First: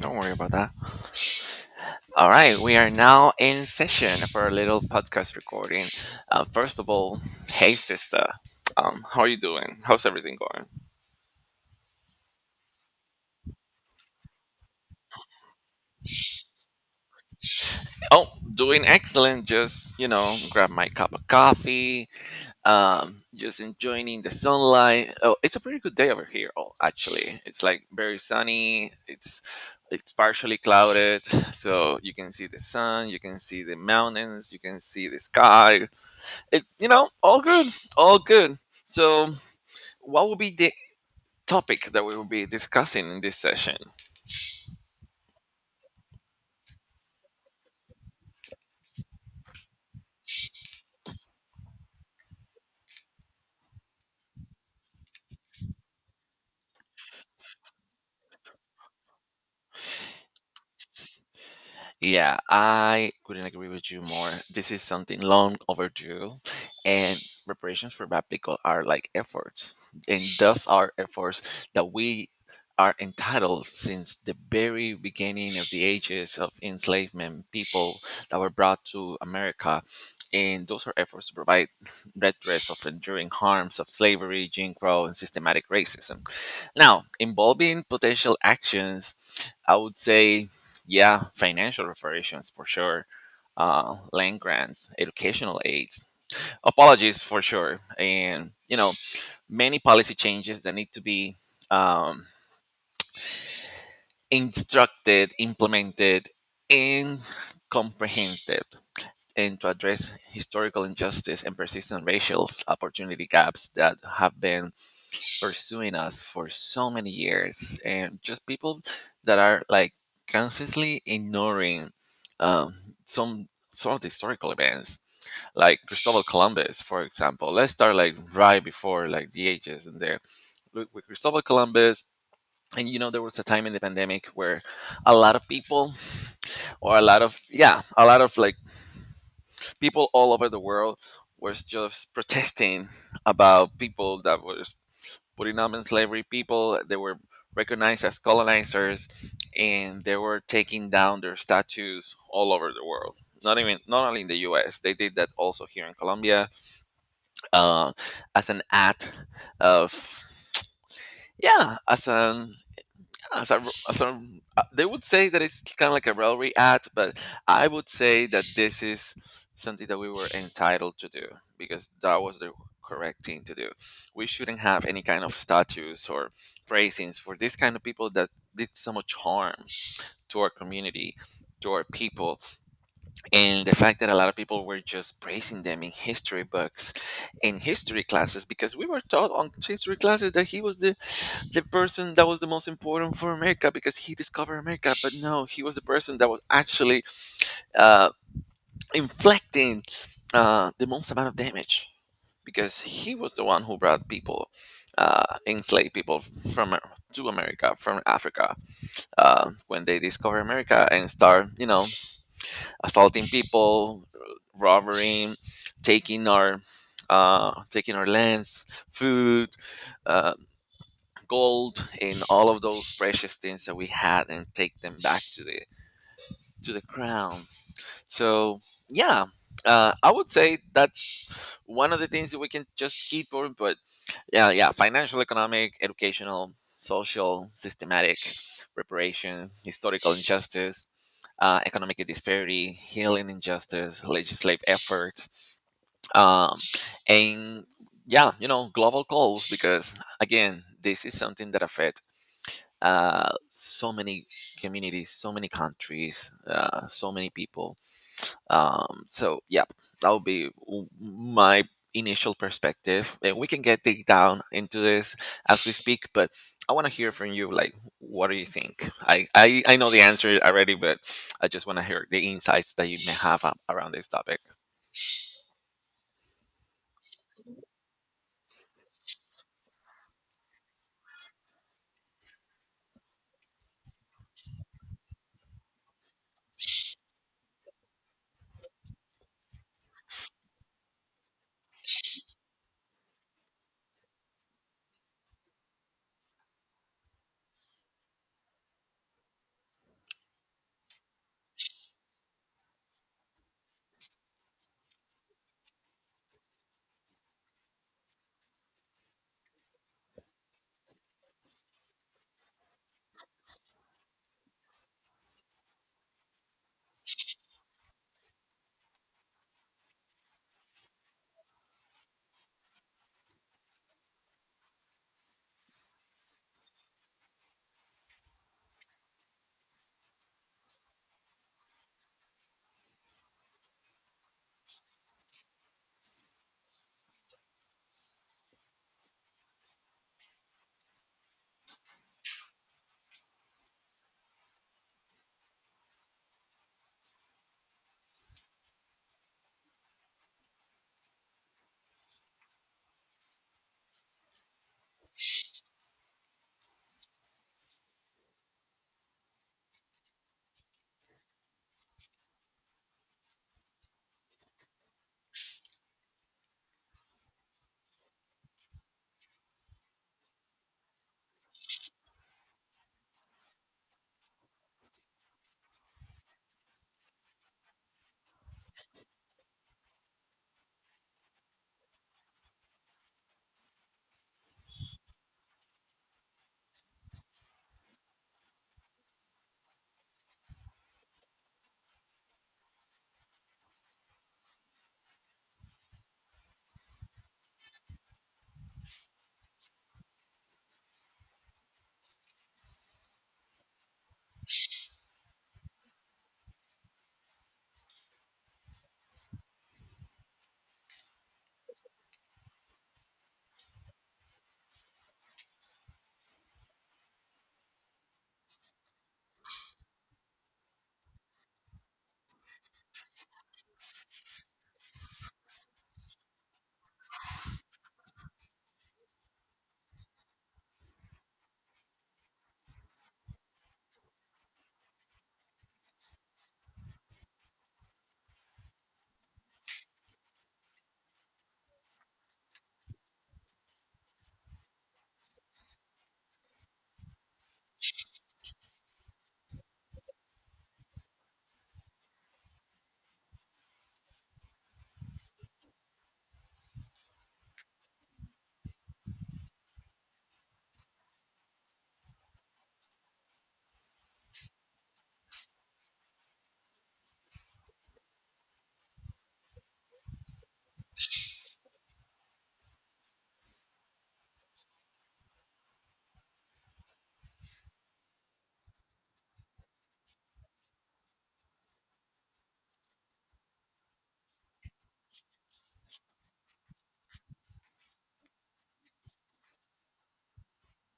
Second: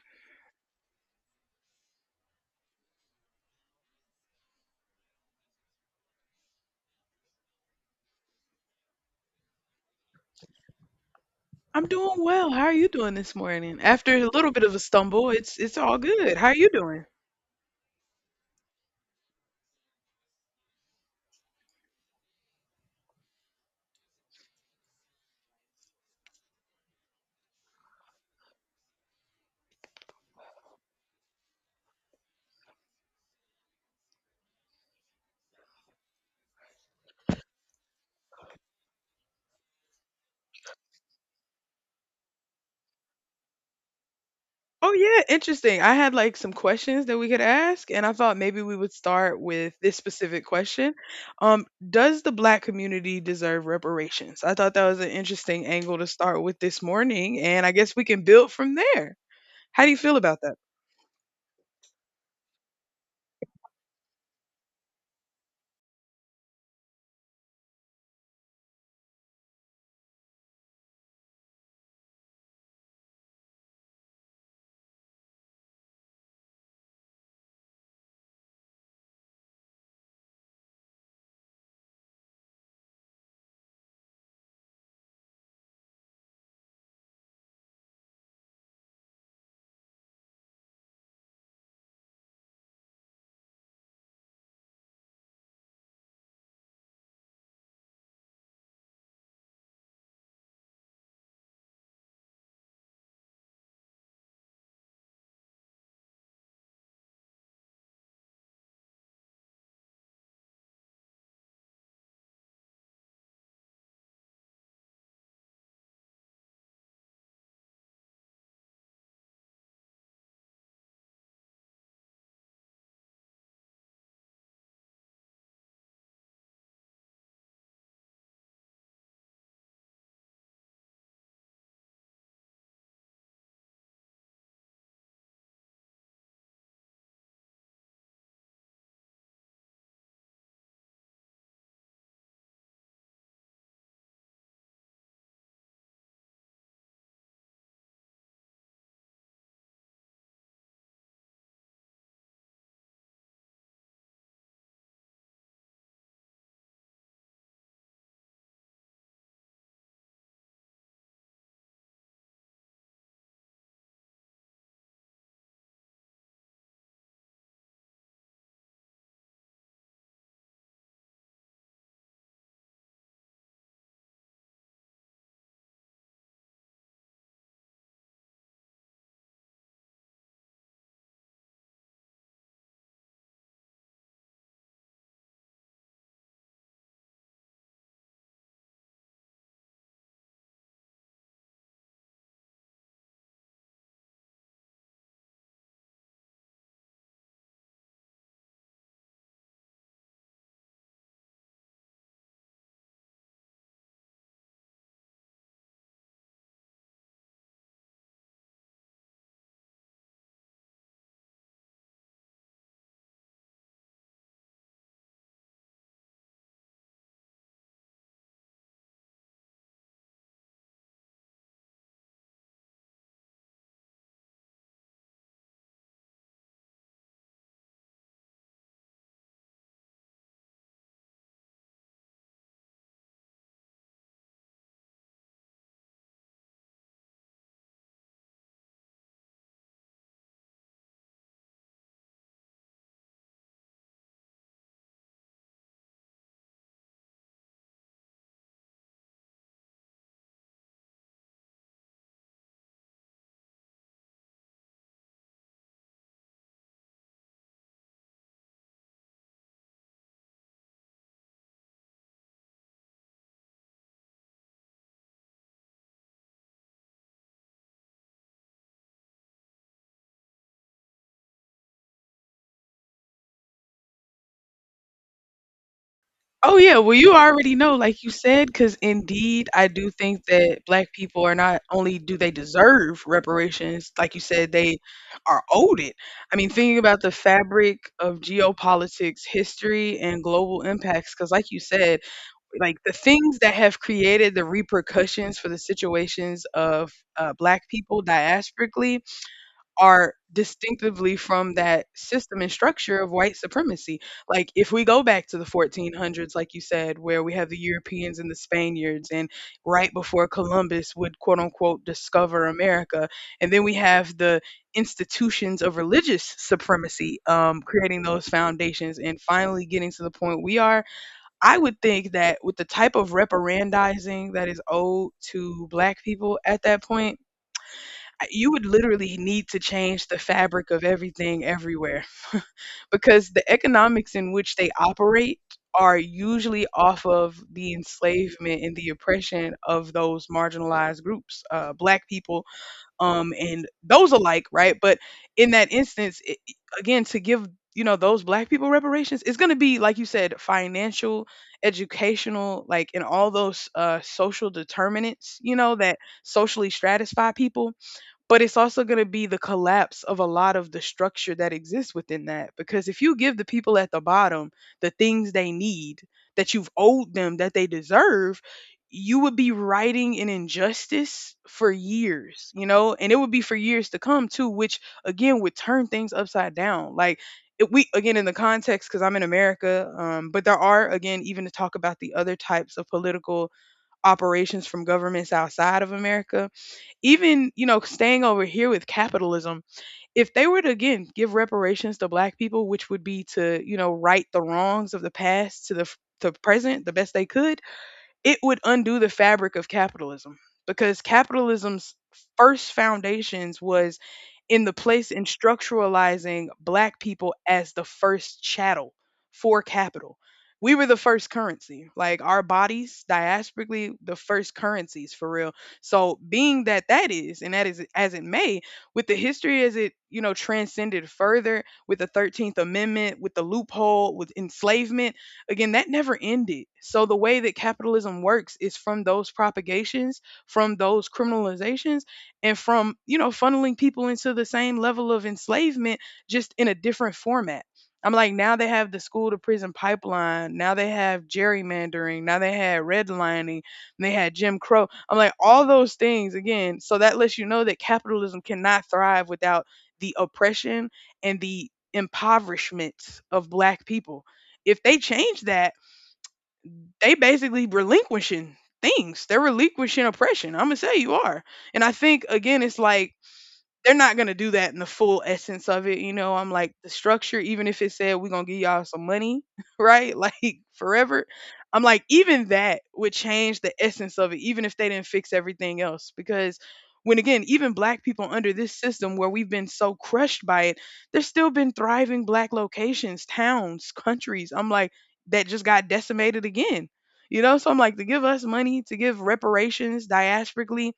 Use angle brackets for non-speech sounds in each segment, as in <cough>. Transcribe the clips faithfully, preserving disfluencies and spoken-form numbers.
Don't worry about that. All right, we are now in session for a little podcast recording. Uh, first of all, hey sister, um, how are you doing? How's everything going? I'm doing well. How are you doing this morning? After a little bit of a stumble, it's it's all good. How are you doing? Oh, doing excellent. Just you know, grab my cup of coffee. Um, just enjoying the sunlight. Oh, it's a pretty good day over here. Oh, actually, it's like very sunny. It's it's partially clouded, so you can see the sun, you can see the mountains, you can see the sky. It, you know all good. All good. So what will be the topic that we will be discussing in this session? Oh yeah, interesting. I had like some questions that we could ask, and I thought maybe we would start with this specific question. Um, does the black community deserve reparations? I thought that was an interesting angle to start with this morning, and I guess we can build from there. How do you feel about that? Yeah, I couldn't agree with you more. This is something long overdue, and reparations for bad people are like efforts, and those are efforts that we are entitled since the very beginning of the ages of enslavement, people that were brought to America, and those are efforts to provide redress of enduring harms of slavery, Jim Crow, and systematic racism. Now, involving potential actions, I would say, yeah, financial reparations for sure. Uh, land grants, educational aids, apologies for sure, and you know many policy changes that need to be, um, instructed, implemented, and comprehended, and to address historical injustice and persistent racial opportunity gaps that have been pursuing us for so many years, and just people that are like consciously ignoring, um, some sort of historical events like Cristobal Columbus, for example. Let's start like right before like the ages, and there with with Cristobal Columbus. And you know there was a time in the pandemic where a lot of people, or a lot of, yeah, a lot of like people all over the world was just protesting about people that was putting in slavery people. They were recognized as colonizers, and they were taking down their statues all over the world. Not even not only in the U S. They did that also here in Colombia, uh, as an act of, yeah, as an as a, as a, uh, they would say that it's kind of like a railway ad, but I would say that this is something that we were entitled to do because that was the correct thing to do. We shouldn't have any kind of statues or praisings for these kind of people that did so much harm to our community, to our people, and the fact that a lot of people were just praising them in history books, in history classes, because we were taught on history classes that he was the the person that was the most important for America because he discovered America. But no, he was the person that was actually, uh, inflicting, uh, the most amount of damage, because he was the one who brought people, uh, enslaved people from to America from Africa uh, when they discovered America, and start, you know, assaulting people, robbing, taking our. Uh, taking our lands, food, uh, gold, in all of those precious things that we had and take them back to the to the crown. So, yeah, uh, I would say that's one of the things that we can just keep on, but yeah, yeah, financial, economic, educational, social, systematic reparation, historical injustice, uh, economic disparity, healing injustice, legislative efforts, um, and yeah, you know global goals, because again this is something that affects, uh, so many communities, so many countries, uh, so many people. Um, so yeah, that'll be w- my initial perspective, and we can get dig down into this as we speak. But I want to hear from you. Like, what do you think? I I, I know the answer already, but I just want to hear the insights that you may have a- around this topic. Oh yeah, well you already know, like you said, because indeed I do think that black people, are not only do they deserve reparations, like you said, they are owed it. I mean, thinking about the fabric of geopolitics, history, and global impacts, because like you said, like the things that have created the repercussions for the situations of uh, black people diasporically are distinctively from that system and structure of white supremacy. Like if we go back to the fourteen hundreds, like you said, where we have the Europeans and the Spaniards, and right before Columbus would quote unquote discover America, and then we have the institutions of religious supremacy, um, creating those foundations and finally getting to the point we are. I would think that with the type of reparandizing that is owed to black people at that point, you would literally need to change the fabric of everything everywhere, because the economics in which they operate are usually off of the enslavement and the oppression of those marginalized groups, uh, black people, um, and those alike, right? But in that instance, it, again, to give you know those black people reparations, it's going to be like you said, financial, educational, like, and all those uh, social determinants, you know, that socially stratify people, but it's also going to be the collapse of a lot of the structure that exists within that, because if you give the people at the bottom the things they need, that you've owed them, that they deserve, you would be writing an injustice for years, you know, and it would be for years to come too, which again would turn things upside down. Like it, we, again, in the context, because I'm in America, um, but there are, again, even to talk about the other types of political operations from governments outside of America, even, you know, staying over here with capitalism, if they were to again give reparations to black people, which would be to, you know, right the wrongs of the past to the f- to present the best they could, it would undo the fabric of capitalism, because capitalism's first foundations was in the place in structuralizing black people as the first chattel for capital. We were the first currency, like our bodies, diasporically, the first currencies for real. So, being that that is, and that is as it may, with the history as it, you know, transcended further with the thirteenth Amendment, with the loophole, with enslavement, again, that never ended. So the way that capitalism works is from those propagations, from those criminalizations, and from, you know, funneling people into the same level of enslavement, just in a different format. I'm like, now they have the school to prison pipeline. Now they have gerrymandering. Now they had redlining. They had Jim Crow. I'm like, all those things again. So that lets you know that capitalism cannot thrive without the oppression and the impoverishment of black people. If they change that, they basically relinquishing things. They're relinquishing oppression. I'm gonna say you are. And I think again, it's like they're not gonna do that in the full essence of it, you know. I'm like the structure, even if it said we're gonna give y'all some money, <laughs> right? Like forever. I'm like, even that would change the essence of it, even if they didn't fix everything else. Because when again, even black people under this system where we've been so crushed by it, there's still been thriving black locations, towns, countries. I'm like, that just got decimated again. You know, so I'm like, to give us money, to give reparations diasporically,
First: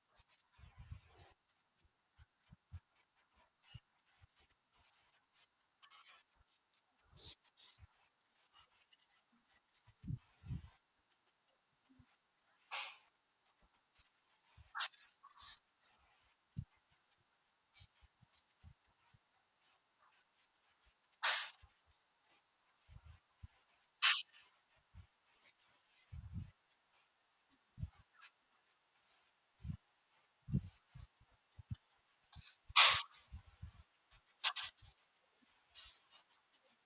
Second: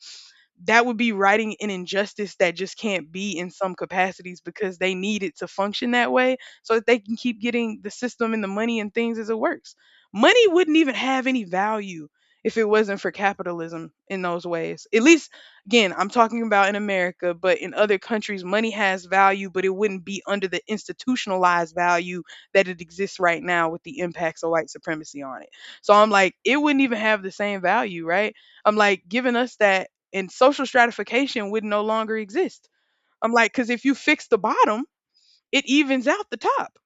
that would be righting an injustice that just can't be in some capacities, because they need it to function that way so that they can keep getting the system and the money and things as it works. Money wouldn't even have any value if it wasn't for capitalism in those ways. At least, again, I'm talking about in America, but in other countries, money has value, but it wouldn't be under the institutionalized value that it exists right now with the impacts of white supremacy on it. So I'm like, it wouldn't even have the same value, right? I'm like, giving us that, and social stratification would no longer exist. I'm like, because if you fix the bottom, it evens out the top.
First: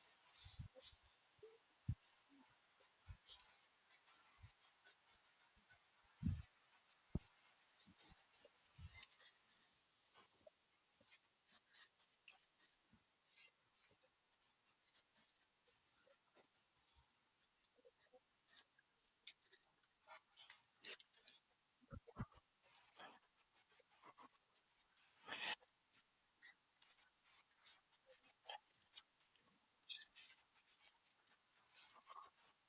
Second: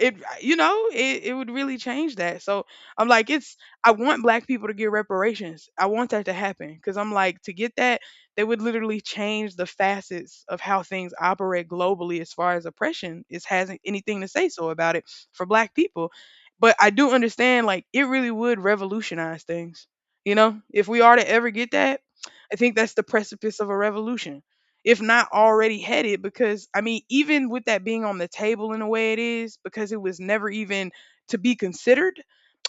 It uh, You know it, it would really change that. So I'm like, it's, I want black people to get reparations. I want that to happen, because I'm like, to get that, they would literally change the facets of how things operate globally, as far as oppression is, hasn't anything to say so about it, for black people. But I do understand, like, it really would revolutionize things, you know, if we are to ever get that. I think that's the precipice of a revolution, if not already had it, because I mean, even with that being on the table in the way it is, because it was never even to be considered,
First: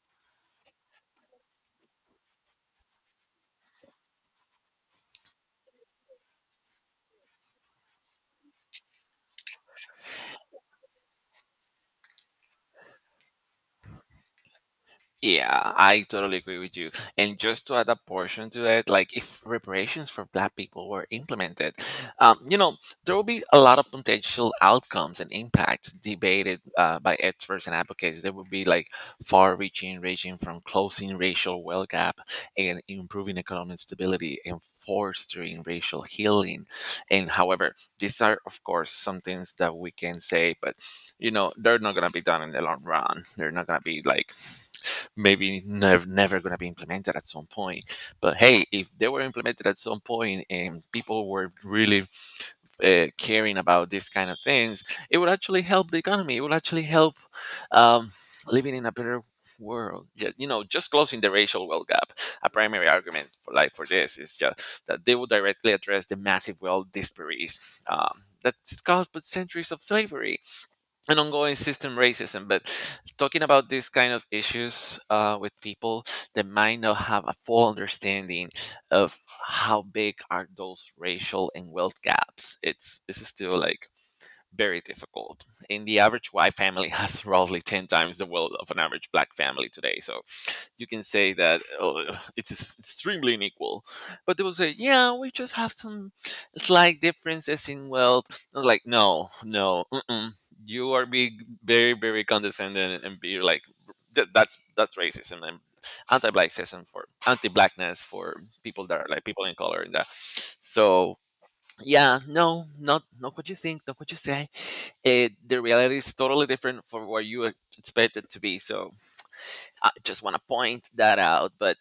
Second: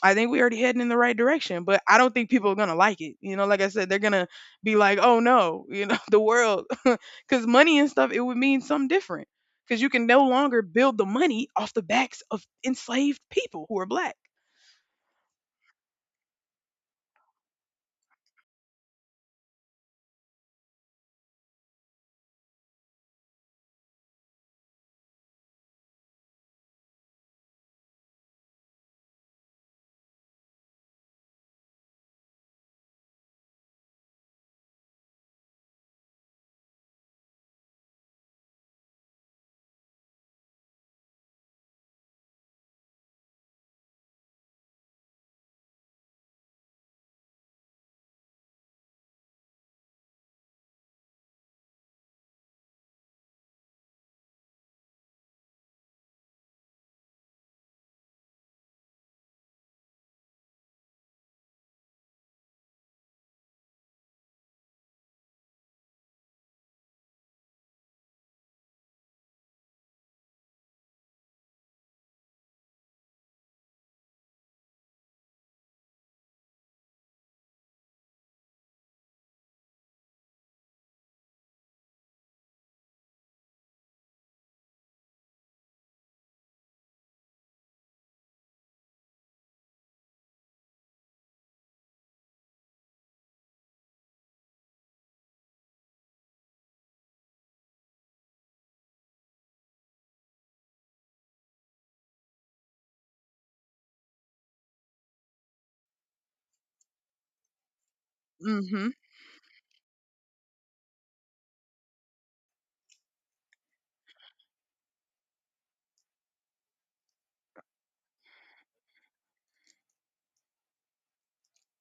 I think we already heading in the right direction. But I don't think people are going to like it, you know, like I said, they're going to be like, oh no, you know, <laughs> the world, cuz money and stuff, it would mean something different, cuz you can no longer build the money off the backs of enslaved people who are black. Yeah, I totally agree with you. And just to add a portion to it, like if reparations for Black people were implemented, um, you know, there will be a lot of potential outcomes and impacts debated, uh, by experts and advocates. There will be like far-reaching, ranging from closing racial wealth gap, and improving economic stability, and fostering racial healing. And however, these are of course some things that we can say, but you know, they're not gonna be done in the long run. They're not gonna be like, maybe never never going to be implemented at some point. But hey, if they were implemented at some point and people were really, uh, caring about these kind of things, it would actually help the economy. It would actually help, um, living in a better world. Ju- you know just closing the racial wealth gap, a primary argument for, like for this, is just that they would directly address the massive wealth disparities, um, that's caused by centuries of slavery, an ongoing system racism. But talking about these kind of issues, uh, with people that might not have a full understanding of how big are those racial and wealth gaps, it's this is still like very difficult. And the average white family has <laughs> roughly ten times the wealth of an average black family today. So you can say that, oh, <laughs> it's s- extremely unequal, but they will say, yeah, we just have some slight differences in wealth. I was like, no, no, mm-mm. You are being very, very condescending and be like, "Th- that's that's racism, and anti-blackism, for anti-blackness, for people Mhm. that are like people in color, and that, so yeah, no, not not what you think, not what you say. It, the reality is totally different from what you expected to be. So I just want to point that out. But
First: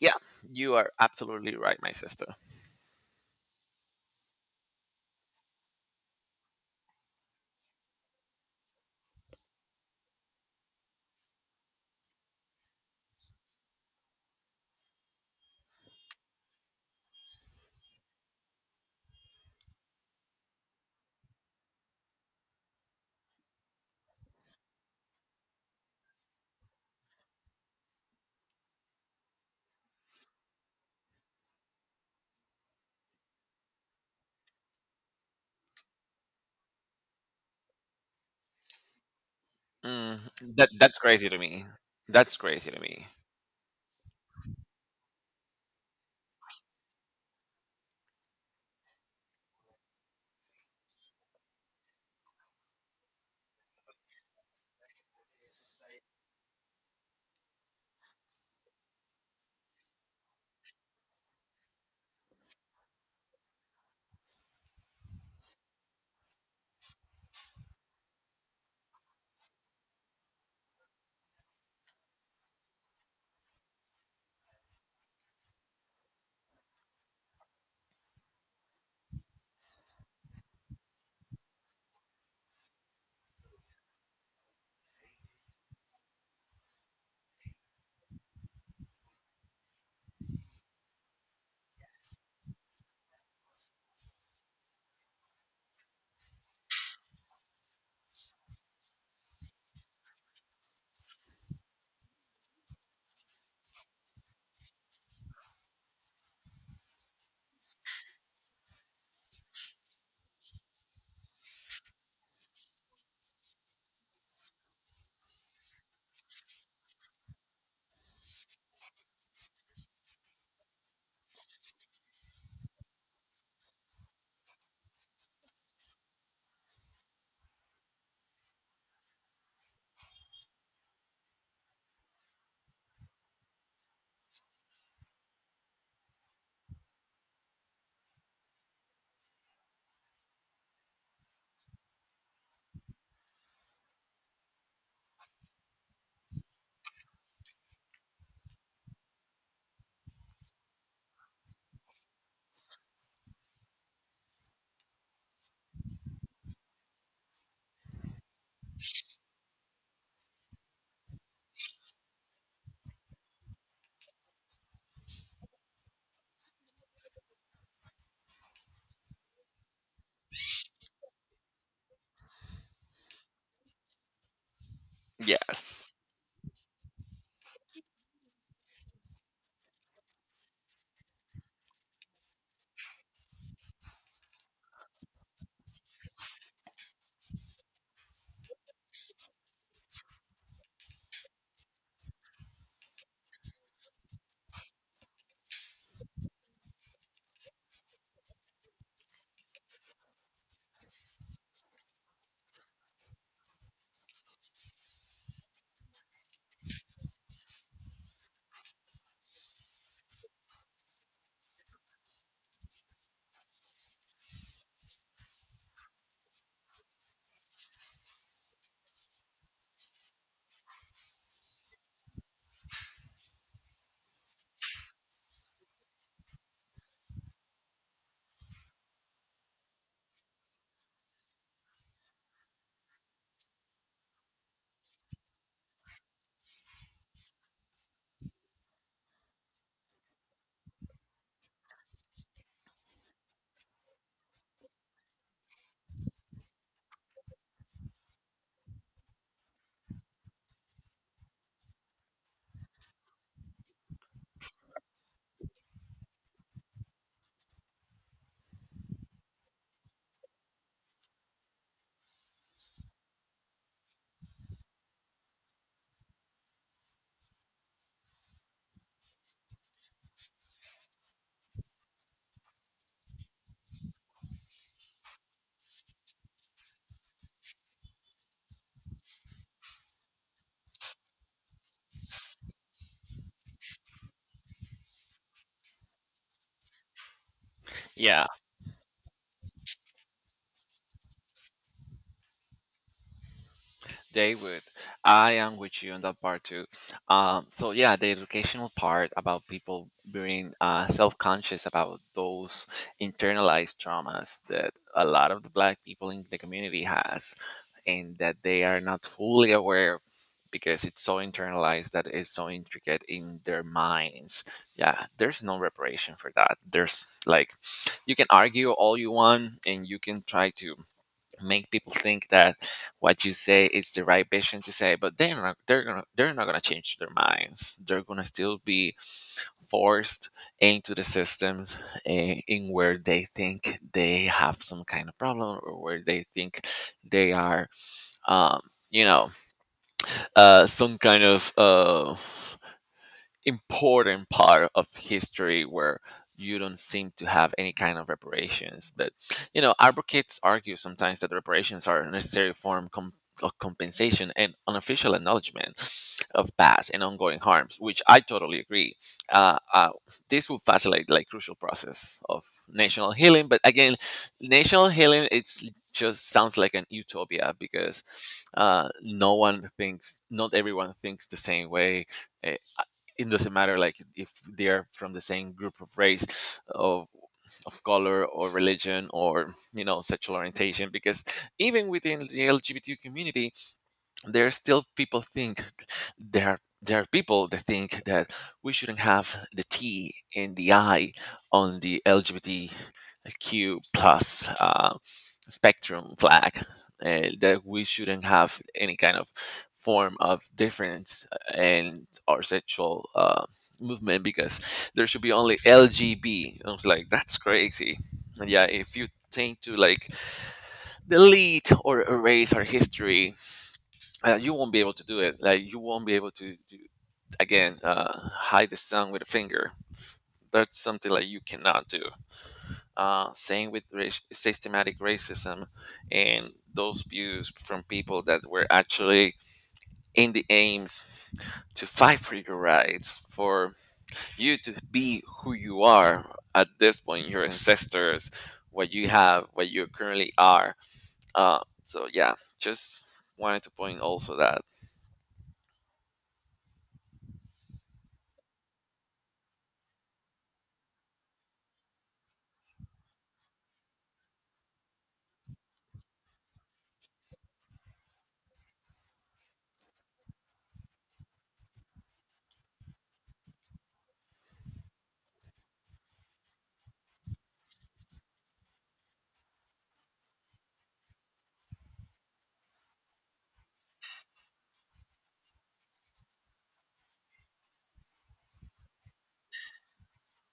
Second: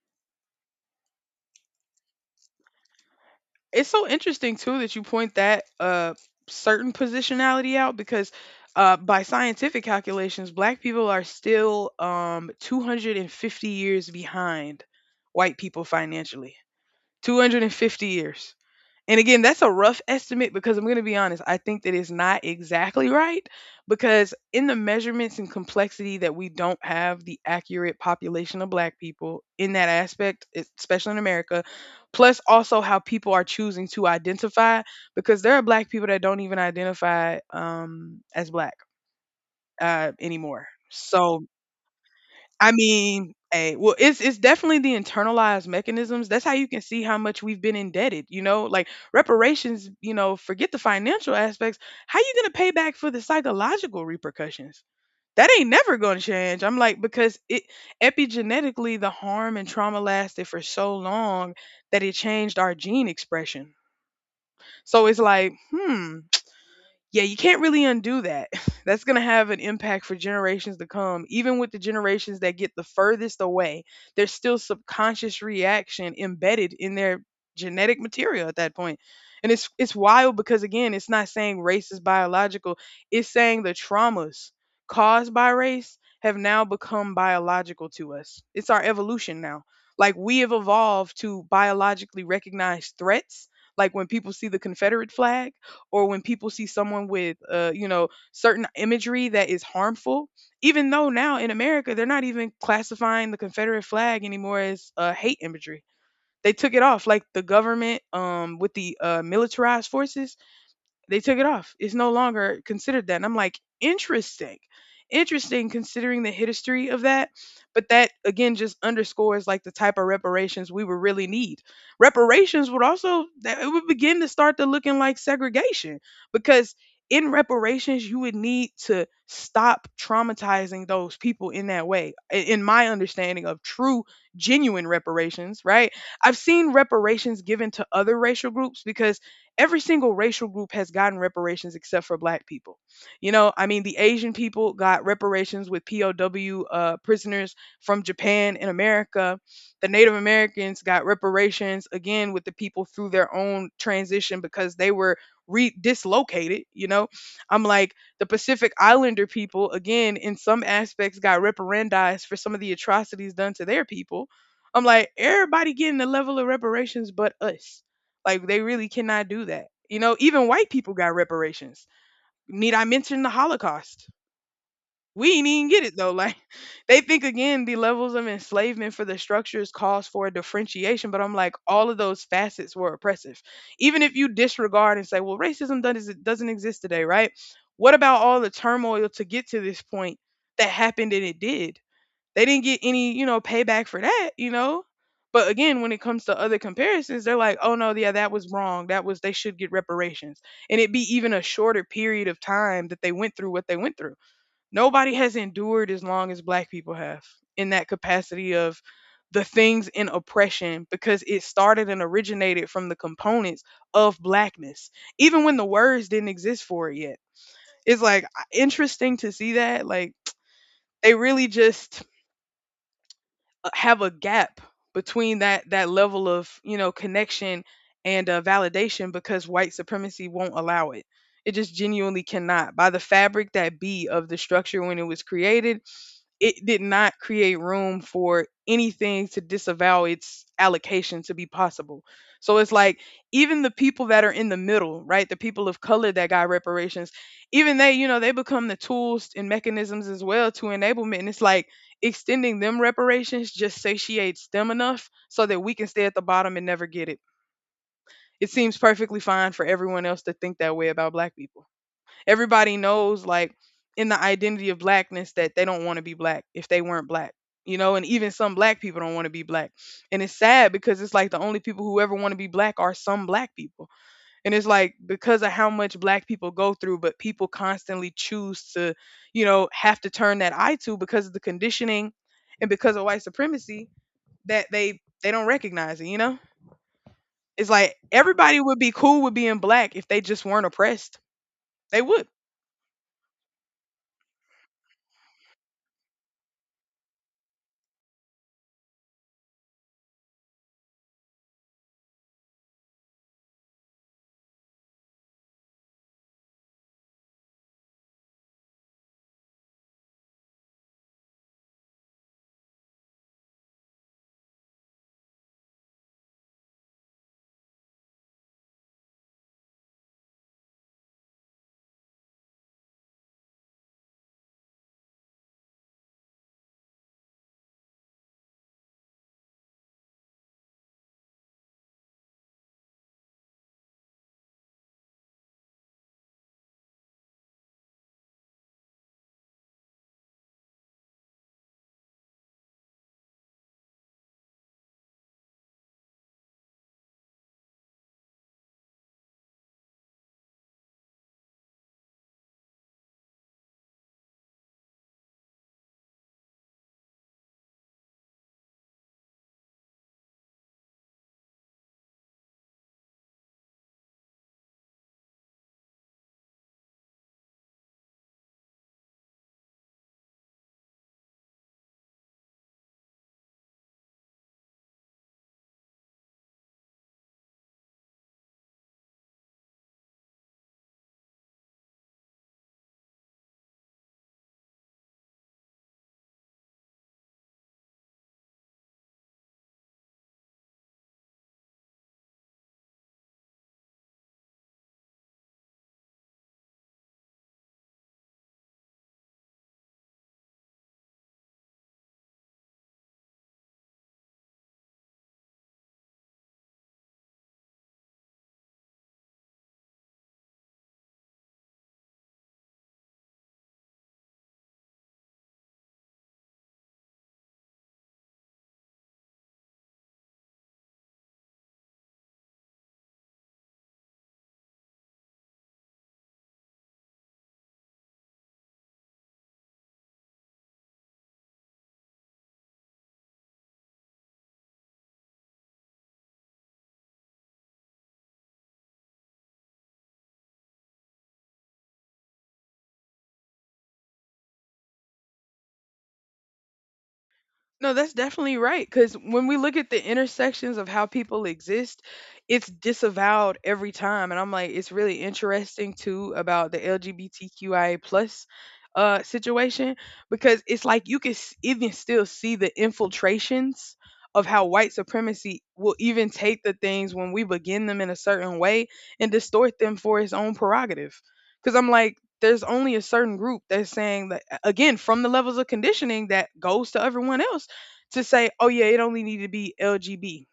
yeah, you are absolutely right, my sister. It's so interesting too that you point that uh certain positionality out, because uh by scientific calculations, black people are still um two hundred fifty years behind white people financially. two hundred fifty years. And again, that's a rough estimate, because I'm going to be honest, I think that it's not exactly right, because in the measurements and complexity that we don't have the accurate population of black people in that aspect, es- especially in America, plus also how people are choosing to identify, because there are black people that don't even identify um, as black uh, Mm, anymore. that that's crazy to So me. That's crazy I to me. mean, hey, well, it's it's definitely the internalized mechanisms. That's how you can see how much we've been indebted. You know, like reparations. You know, forget the financial aspects. How you gonna pay back for the psychological repercussions? That ain't never gonna change. I'm like because it, epigenetically, the harm and trauma lasted for so long that it changed our gene expression. So it's like, hmm, yeah, you can't really undo that. <laughs> That's going to have an impact for generations to come. Even with the generations that get the furthest away, there's still subconscious reaction embedded in their genetic material at that point. And it's it's wild because again, it's not saying race is biological. It's saying the traumas caused by race have now become biological to us. It's our evolution now. Like we have evolved to biologically recognize threats, like when people see the Confederate flag, or when people see someone with uh you know certain imagery that is harmful. Even though now in America they're not even classifying the Confederate flag anymore as uh, hate imagery, they took it off, like the government, um with the uh militarized forces, they took it off. It's no longer considered that. And I'm like, interesting. Interesting, considering the history of that. But that again just underscores like the type of reparations we would really need. Reparations would also, that it would begin to start to looking like segregation, because in reparations you would need to stop traumatizing those people in that way, i- in my understanding of true genuine reparations, right? I've seen reparations given to other racial groups, because every single racial group has gotten reparations except for black people. You know, I mean, the Asian people got reparations with P O W uh, prisoners from Japan and America. The Native Americans got reparations, again, with the people through their own transition, because they were re- dislocated. You know, I'm like the Pacific Islander people, again, in some aspects got reparandized for some of the atrocities done to their people. I'm like, everybody getting the level of reparations but us. Like they really cannot do that. You know, even white people got reparations. Need I mention the Holocaust? We ain't even get Yes. it though. Like, <laughs> they think again the levels of enslavement for the structures calls for differentiation, but I'm like all of those facets were oppressive. Even if you disregard and say, well, racism doesn't doesn't exist today, right? What about all the turmoil to get to this point that happened and it did? They didn't get any, you know, payback for that, you know? But again, when it comes to other comparisons, they're like, "Oh no, yeah, that was wrong. That was they should get reparations." And it'd be even a shorter period of time that they went through what they went through. Nobody has endured as long as black people have in that capacity of the things in oppression because it started and originated from the components of blackness, even when the words didn't exist for it yet. It's like interesting to see that. Like they really just uh, have a gap between that that level of you know connection and uh, validation because white supremacy won't allow it. It just genuinely cannot. By the fabric that be of the structure when it was created, it did not create room for anything to disavow its allocation to be possible. So it's like even the people that are in the middle, right? The people of color that got reparations, even they, you know, they become the tools and mechanisms as well to enablement. And it's like extending them reparations just satiates them enough so that we can stay at the bottom and never get it. It seems perfectly fine for everyone else to think that way about black people. Everybody knows, like, in the identity of blackness, that they don't want to be black if they weren't black you know And even some black people don't want to be black, and it's sad because it's like the only people who ever want to be black are some black people. And it's like, because of how much black people go through, but people constantly choose to, you know have to turn that eye to, because of the conditioning and because of white supremacy, that they they don't recognize it you know It's like Yeah, everybody would be cool with being black if they just weren't oppressed. They would. they would. I am with you on that part too. Um, so yeah, the educational part about people being, uh, self-conscious about those internalized traumas that a lot of the black people in the community has, and that they are not fully aware because it's so internalized that it's so intricate in their minds. Yeah, there's no reparation for that. There's like, you can argue all you want and you can try to make people think that what you say is the right vision to say, but they're not they're gonna they're not gonna change their minds. They're gonna still be forced into the systems, eh, in where they think they have some kind of problem, or where they think they are, um, you know, uh, some kind of, uh, important part of history, where you don't seem to have any kind of reparations. But you know, advocates argue sometimes that reparations are a necessary form com- of compensation and unofficial acknowledgement of past and ongoing harms, which I totally agree. Uh, uh, this will facilitate like crucial process of national healing. But again, national healing it's just sounds like an utopia because, uh, no one thinks, not everyone thinks the same way. eh, it doesn't matter like if they are from the same group of race of of color, or religion, or you know sexual orientation, because even within the L G B T Q community there are still people think, there are there are people that think that we shouldn't have the T in the I on the L G B T Q plus, uh, spectrum flag, uh, that we shouldn't have any kind of form of difference and our sexual, uh, movement, because there should be only L G B. I was like, that's crazy. And yeah, if you think to like delete or erase our history, uh, you won't be able to do it. Like you won't be able to do, again, uh, hide the sun with a finger. That's something like you cannot do. Uh, same with rac- systematic racism, and those views from people that were actually in the aims to fight for your rights, for you to be who you are at this point, your ancestors, what you have, what you currently are. Uh, so yeah, just wanted to point also that. No, that's definitely right. Because when we look at the intersections of how people exist, it's disavowed every time. And I'm like, it's really interesting too about the LGBTQIA plus uh, situation because it's like you can s- even still see the infiltrations of how white supremacy will even take the things when we begin them in a certain way and distort them for its own prerogative. Because I'm like, there's only a certain group that's saying that, again, from the levels of conditioning that goes to everyone else, to say, oh yeah, it only needed to be L G B.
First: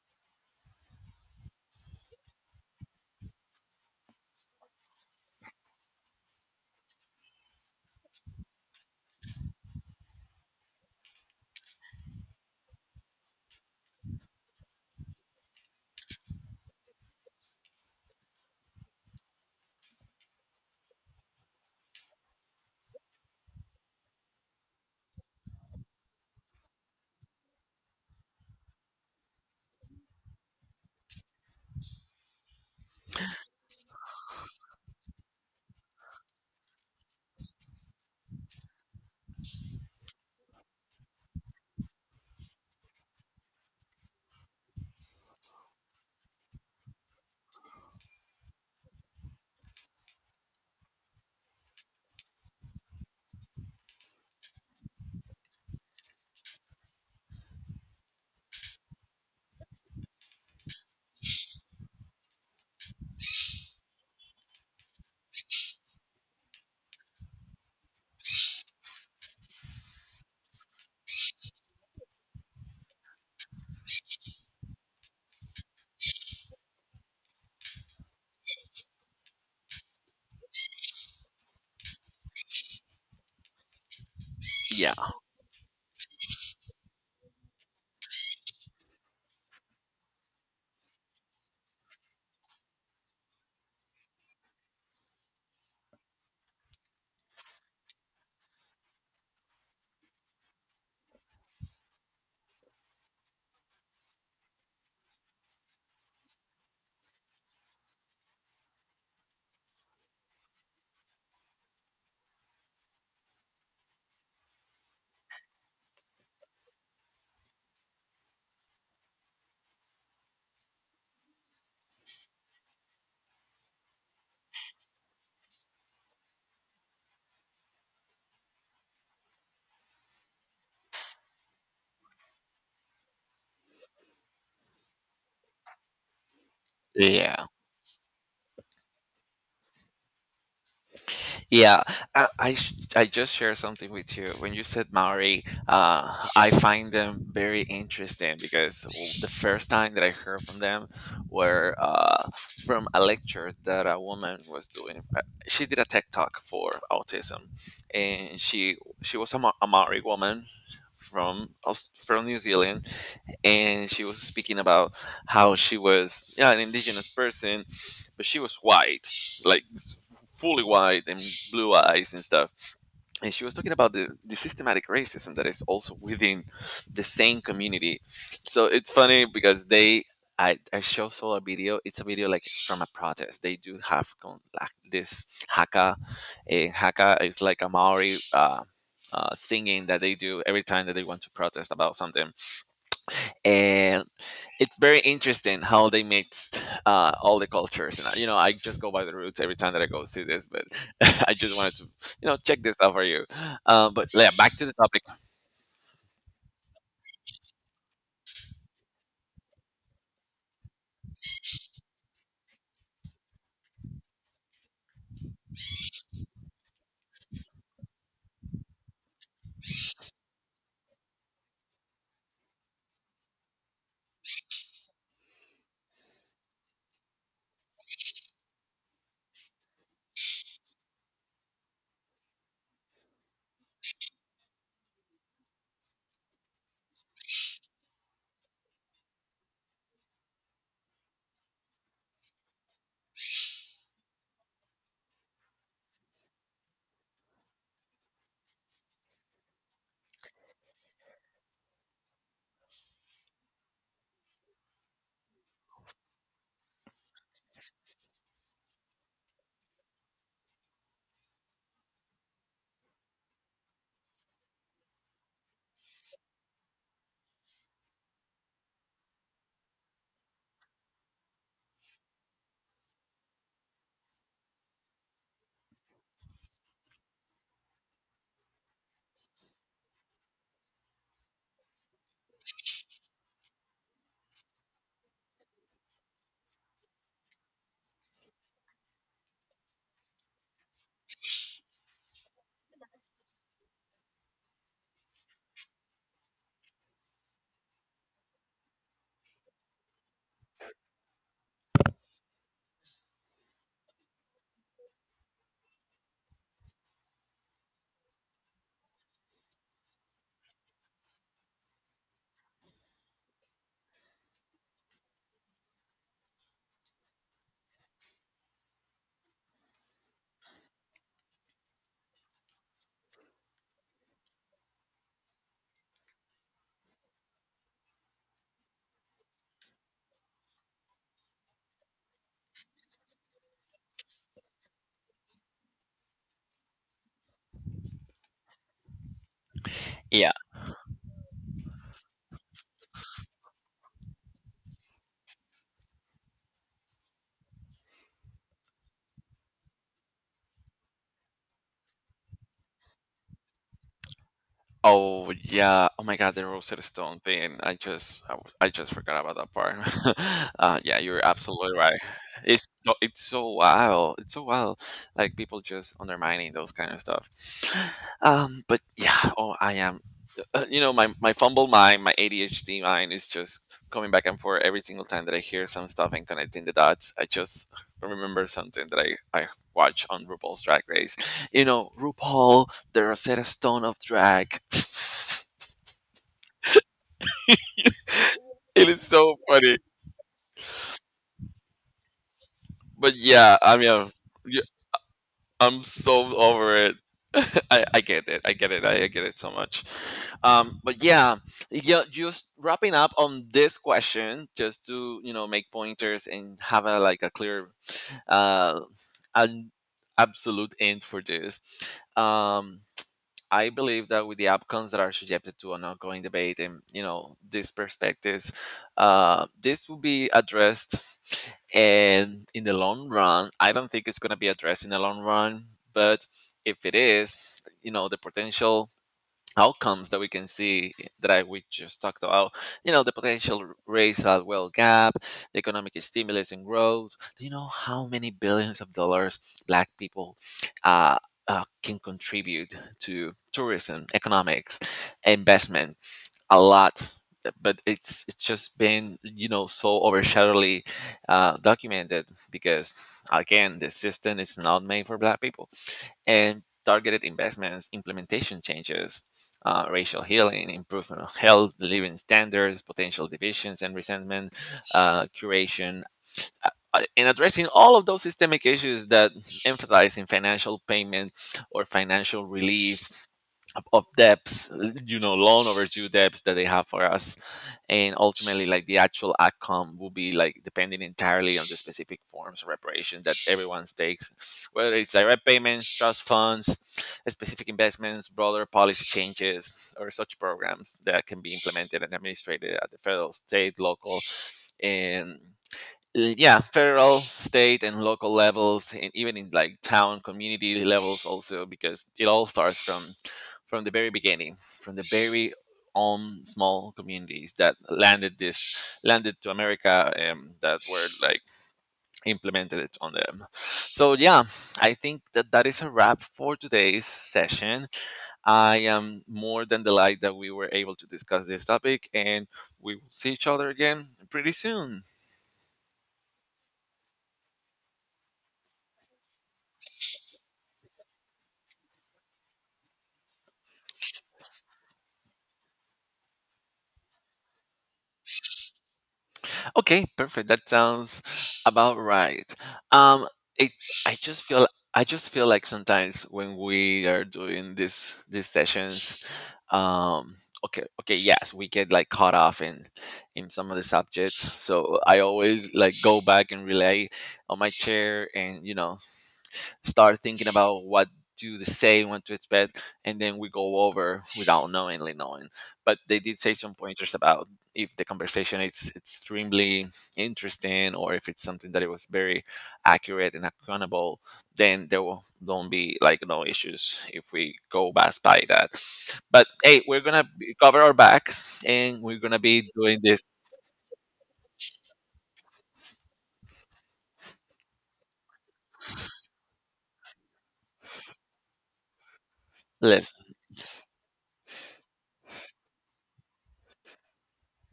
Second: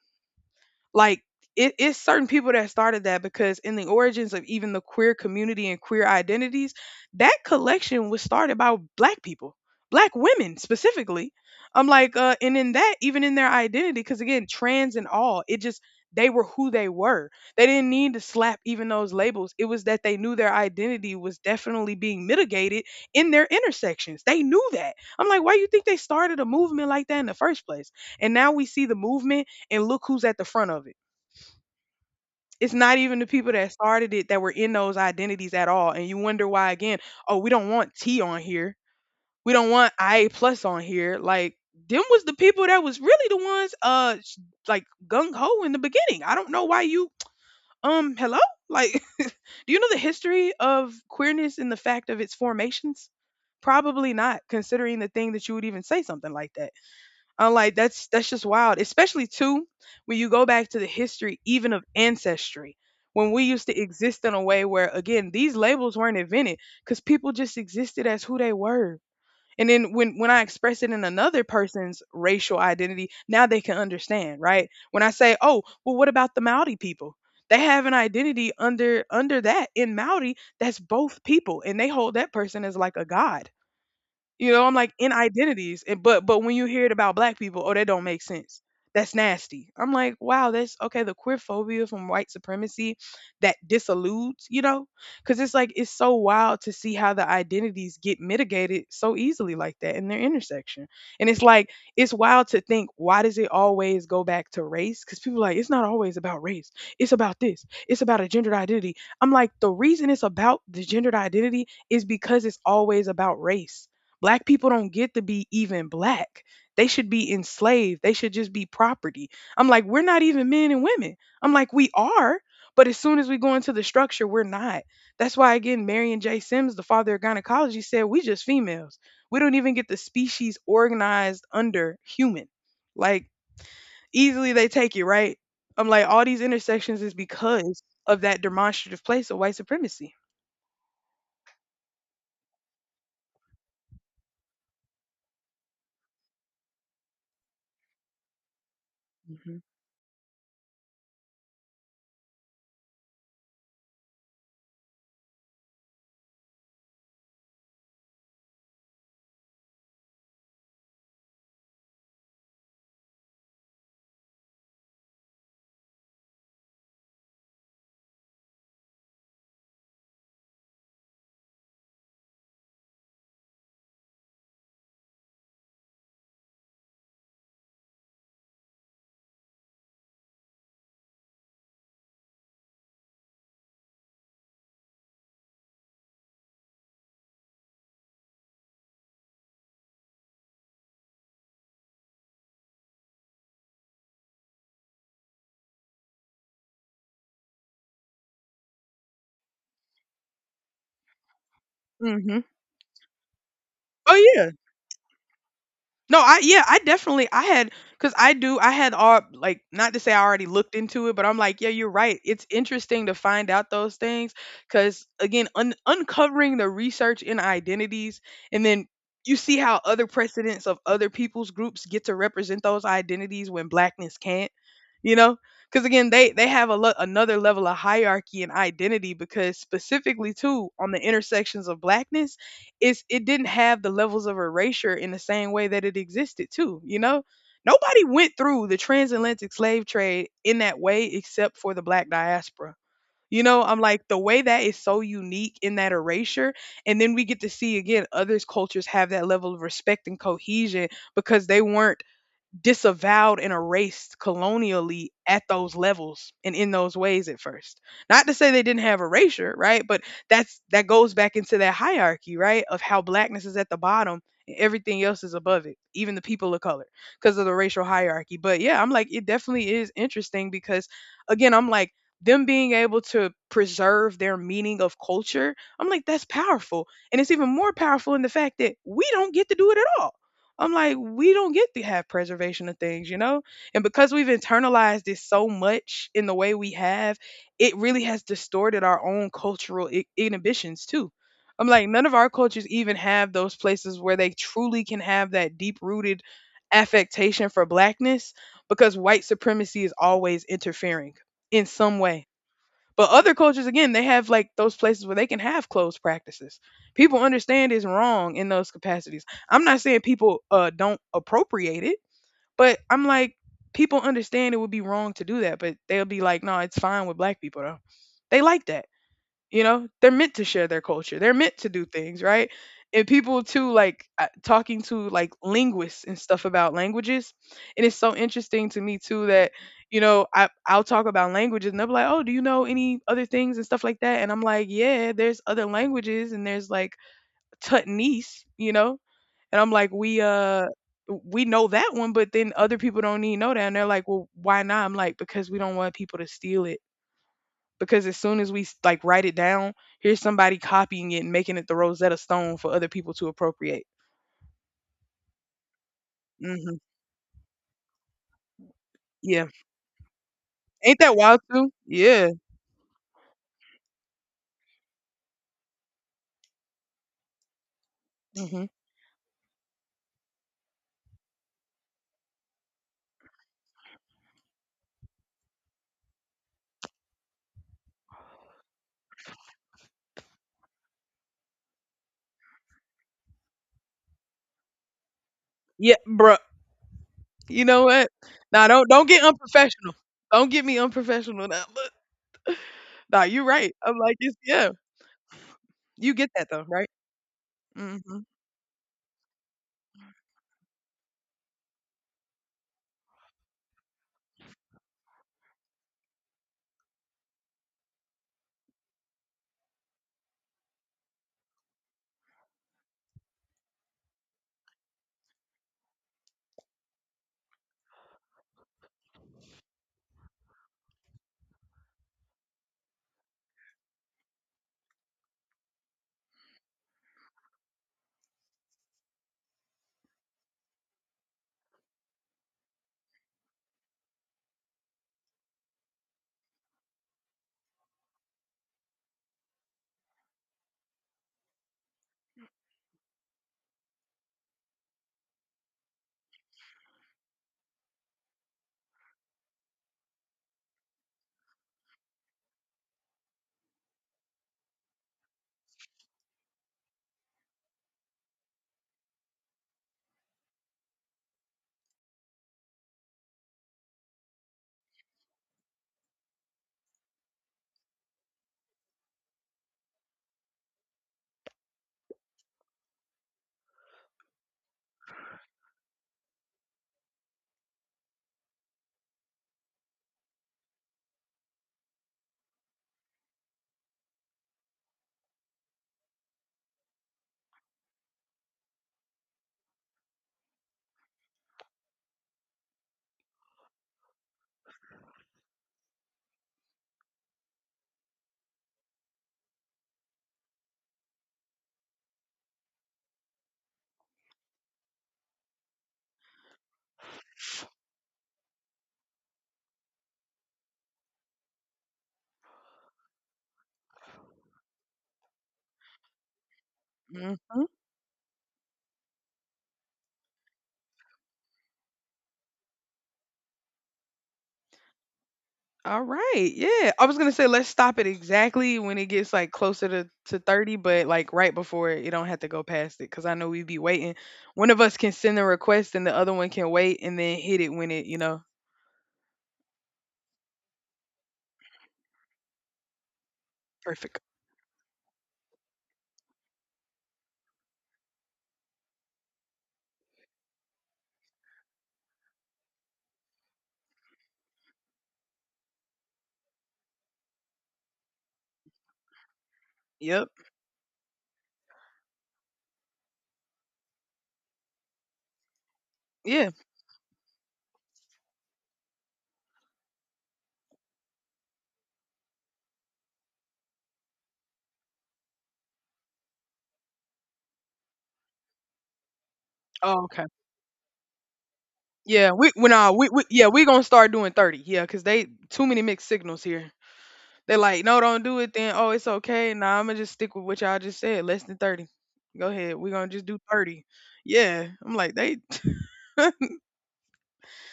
Like, it, it's certain people that started that, because in the origins of even the queer community and queer identities, that collection was started by black people, black women specifically. I'm like, uh, and in that, even in their identity, because again, trans and all, it just they were who they were. They didn't need to slap even those labels. It was that they knew their identity was definitely being mitigated in their intersections. They knew that. I'm like, why you think they started a movement like that in the first place? And now we see the movement, and look who's at the front of it. It's not even the people that started it that were in those identities at all. And you wonder why again, oh, we don't want T on here. We don't want I A plus on here. Like, them was the people that was really the ones uh sh- like gung ho in the beginning. I don't know why you um hello? Like <laughs> do you know the history of queerness and the fact of its formations? Probably not, considering the thing that you would even say something like that. I'm like, that's that's just wild. Especially too, when you go back to the history even of ancestry, when we used to exist in a way where, again, these labels weren't invented because people just existed as who they were. And then when when I express it in another person's racial identity, now they can understand, right? When I say, oh, well, what about the Maori people? They have an identity under under that in Maori that's both people, and they hold that person as like a god. You know, I'm like, Yeah. in identities, and but but when you hear it about black people, oh, that don't make sense. That's nasty. I'm like, wow, that's okay. The queer phobia from white supremacy that disilludes, you know, because it's like it's so wild to see how the identities get mitigated so easily like that in their intersection. And it's like it's wild to think, why does it always go back to race? Because people are like, it's not always about race. It's about this. It's about a gendered identity. I'm like, the reason it's about the gendered identity is because it's always about race. Black people don't get to be even black. They should be enslaved. They should just be property. I'm like, we're not even men and women. I'm like, we are. But as soon as we go into the structure, we're not. That's why, again, Marion J. Sims, the father of gynecology, said, we just females. We don't even get the species organized under human. Like, easily they take it, right? I'm like, all these intersections is Yeah. because of that demonstrative place of white supremacy. Yeah, I I, sh- I just share something with you. When you said Maori, uh, I find them very interesting because w- the Hmm. first time that I heard from them were, uh, from a lecture that a woman was doing. Uh, She did a tech talk for autism, and she she was a, Ma- a Maori woman from Aus- from New Zealand, and she was speaking about how she was, yeah, an indigenous person, but she was white, like s- fully white and blue eyes and stuff. And she was talking about the, the systematic racism that is also within the same community. So it's funny because they, I, I show saw a video. It's a video like from a protest they do have con- like this haka. And haka is like a Maori, uh, uh, singing that they do every time that they want to protest about something. And it's very interesting how they mixed uh, all the cultures, and uh, you know, I just go by the roots every time that I go see this, but <laughs> I just wanted to, you know, Hmm. check this out for you. Um, but yeah, Oh, yeah. back to the topic. No, I yeah, I definitely I had, because I do I had all, like, not to say I already looked into it, but I'm like, yeah, you're right. It's interesting to find out those things, because again, un- uncovering the research in identities, and then you see how other precedents of other people's groups get to represent those identities when blackness can't, you know? Because again, they they have a lo- another level of hierarchy and identity, because specifically too on the intersections of blackness, it's it didn't have the levels of erasure in the same way that it existed too you know Nobody went through the transatlantic slave trade in that way except for the black diaspora. You know, I'm like, the way that is so unique in that erasure, and then we get to see again others cultures have that level of respect and cohesion, because they weren't disavowed and erased colonially at those levels and in those ways at first. Not to say they didn't have erasure, right? But that's that goes back into that hierarchy, right? Of how blackness is at the bottom and everything else is above it, even the people of color, because of the racial hierarchy. But yeah, I'm like, it definitely is interesting because, again, I'm like, them being able to preserve their meaning of culture, I'm like, that's powerful. And it's even more powerful in the fact that we don't get to do it at all. I'm like, we don't get to have preservation of things, you know? And because we've internalized this so much in the way we have, it really has distorted our own cultural I- inhibitions too. I'm like, none of our cultures even have those places where they truly can have that deep rooted affectation for blackness, because white supremacy is always interfering in some way. But other cultures, again, they have like those places where they can have closed practices. People understand it's wrong in those capacities. I'm not saying people uh, don't appropriate it, but I'm like, people understand it would be wrong to do that, but they'll be like, no, it's fine with black people though. They like that, you know, they're meant to share their culture, they're meant to do things right. And people too, like, uh, talking to like linguists and stuff about languages, and it's so interesting to me too that, you know, I, I'll talk about languages and they'll be like, oh, do you know any other things and stuff like that, and I'm like, yeah, there's other languages and there's like tutnese, you know. And I'm like, we Yeah. uh we know that one, but then other people don't need know that, and they're like, well, why not? I'm like, because we don't want people to steal it, because as soon as we s- like write it down, here's somebody copying it and making it the Rosetta Stone for other people to appropriate. Oh, yeah. Oh my god, the Hmm. Rosetta Stone thing, I just i, w- I just forgot about Yeah, that part. <laughs> uh, yeah, ain't that you're wild too? absolutely right. Yeah. it's so, it's so wild, it's so wild, like people just undermining those kind of stuff. Um hmm. But yeah, oh, I am, uh, you know, my my fumble mind, my A D H D mind is just coming back and forth every single time that I hear some stuff and connecting the dots. I just remember something that i i watch on RuPaul's Drag Race. You know, RuPaul, the Rosetta Stone of drag. <laughs> Yeah, bruh. You know what? Nah, It don't is don't get so funny. unprofessional. Don't get me unprofessional now. <laughs> But nah, you're yeah, right. I I'm mean, like, it's, yeah, I'm you get so that though, over right? it. <laughs> I, hmm. I get it. I get it. I, I get it so much. Um, but yeah, yeah, just wrapping up on this question, just to, you know, make pointers and have a like a clear, uh, an absolute end for this. Um, I believe that with the outcomes that are subjected to an ongoing debate and, you know, these perspectives, uh, this will be addressed. And in the long run, I don't think it's going to be addressed in the long run. But if it is, you know, the potential outcomes that we can see that I we just talked about. You know, the potential r- racial wealth gap, the economic stimulus and growth. Do you know how many billions of dollars Black people uh, uh, can contribute to tourism, economics, investment? A lot. But it's it's just been, you know, so overshadowedly, uh, documented because again, the system is not made for Black people. And targeted investments, implementation changes, uh, racial healing, improvement of health, living standards, potential divisions and resentment, uh, curation, uh, uh, and addressing all of those systemic issues that emphasize in financial payment or financial relief of debts, you know, loan overdue debts that they have for us. And ultimately, like, the actual outcome will be like depending entirely on the specific forms of reparation that everyone takes, whether it's direct payments, trust funds, specific investments, broader policy changes, or such programs that can be implemented and administrated at the federal, state, local, and, uh, yeah, federal, state, and local levels, and even in like town community levels also, because it all starts from from the very beginning, from the very own small communities that landed this landed to America. Um, that were like implemented it on them. So yeah, I think that that is a wrap for today's Hmm. session. I am more than delighted that we were able to discuss this topic, and we will see each other again pretty soon. All right. Yeah. I was gonna say let's stop it exactly when it gets like closer to, to thirty, but like right before it, you don't have to go past it because I know we'd be waiting. One of us can send a request and the other one can wait and then hit it when it, you know, Okay, perfect. That sounds about right. Um, it, I perfect. just feel I just feel like sometimes when we are doing this these sessions, um, okay, okay, yes, we get like caught off in in some of the subjects. So I always like go back and relay on my chair, and, you know, start Yep. thinking about what do they say, what to expect, and then we go over without knowingly knowing. But they did Yeah. say some pointers about if the conversation is extremely interesting, or if it's something that it was very accurate and accountable, then there will don't be like no issues if we go past by that. But hey, we're Oh, okay. gonna be- cover our backs, and we're Yeah. gonna We, be we nah, doing we, this we yeah, we gonna start doing thirty. Yeah, because they too many mixed signals here. They're like, no, don't do it then. Oh, it's okay. Nah, I'm gonna just stick with what y'all just said. Less than thirty. Go ahead. We're gonna list. just do thirty. Yeah. I'm like, they <laughs>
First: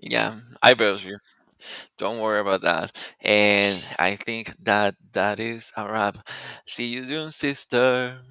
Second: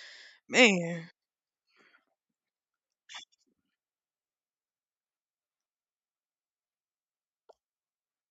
Yeah, eyebrows. man. Don't worry about that. And I think that that is a wrap. See you soon, sister.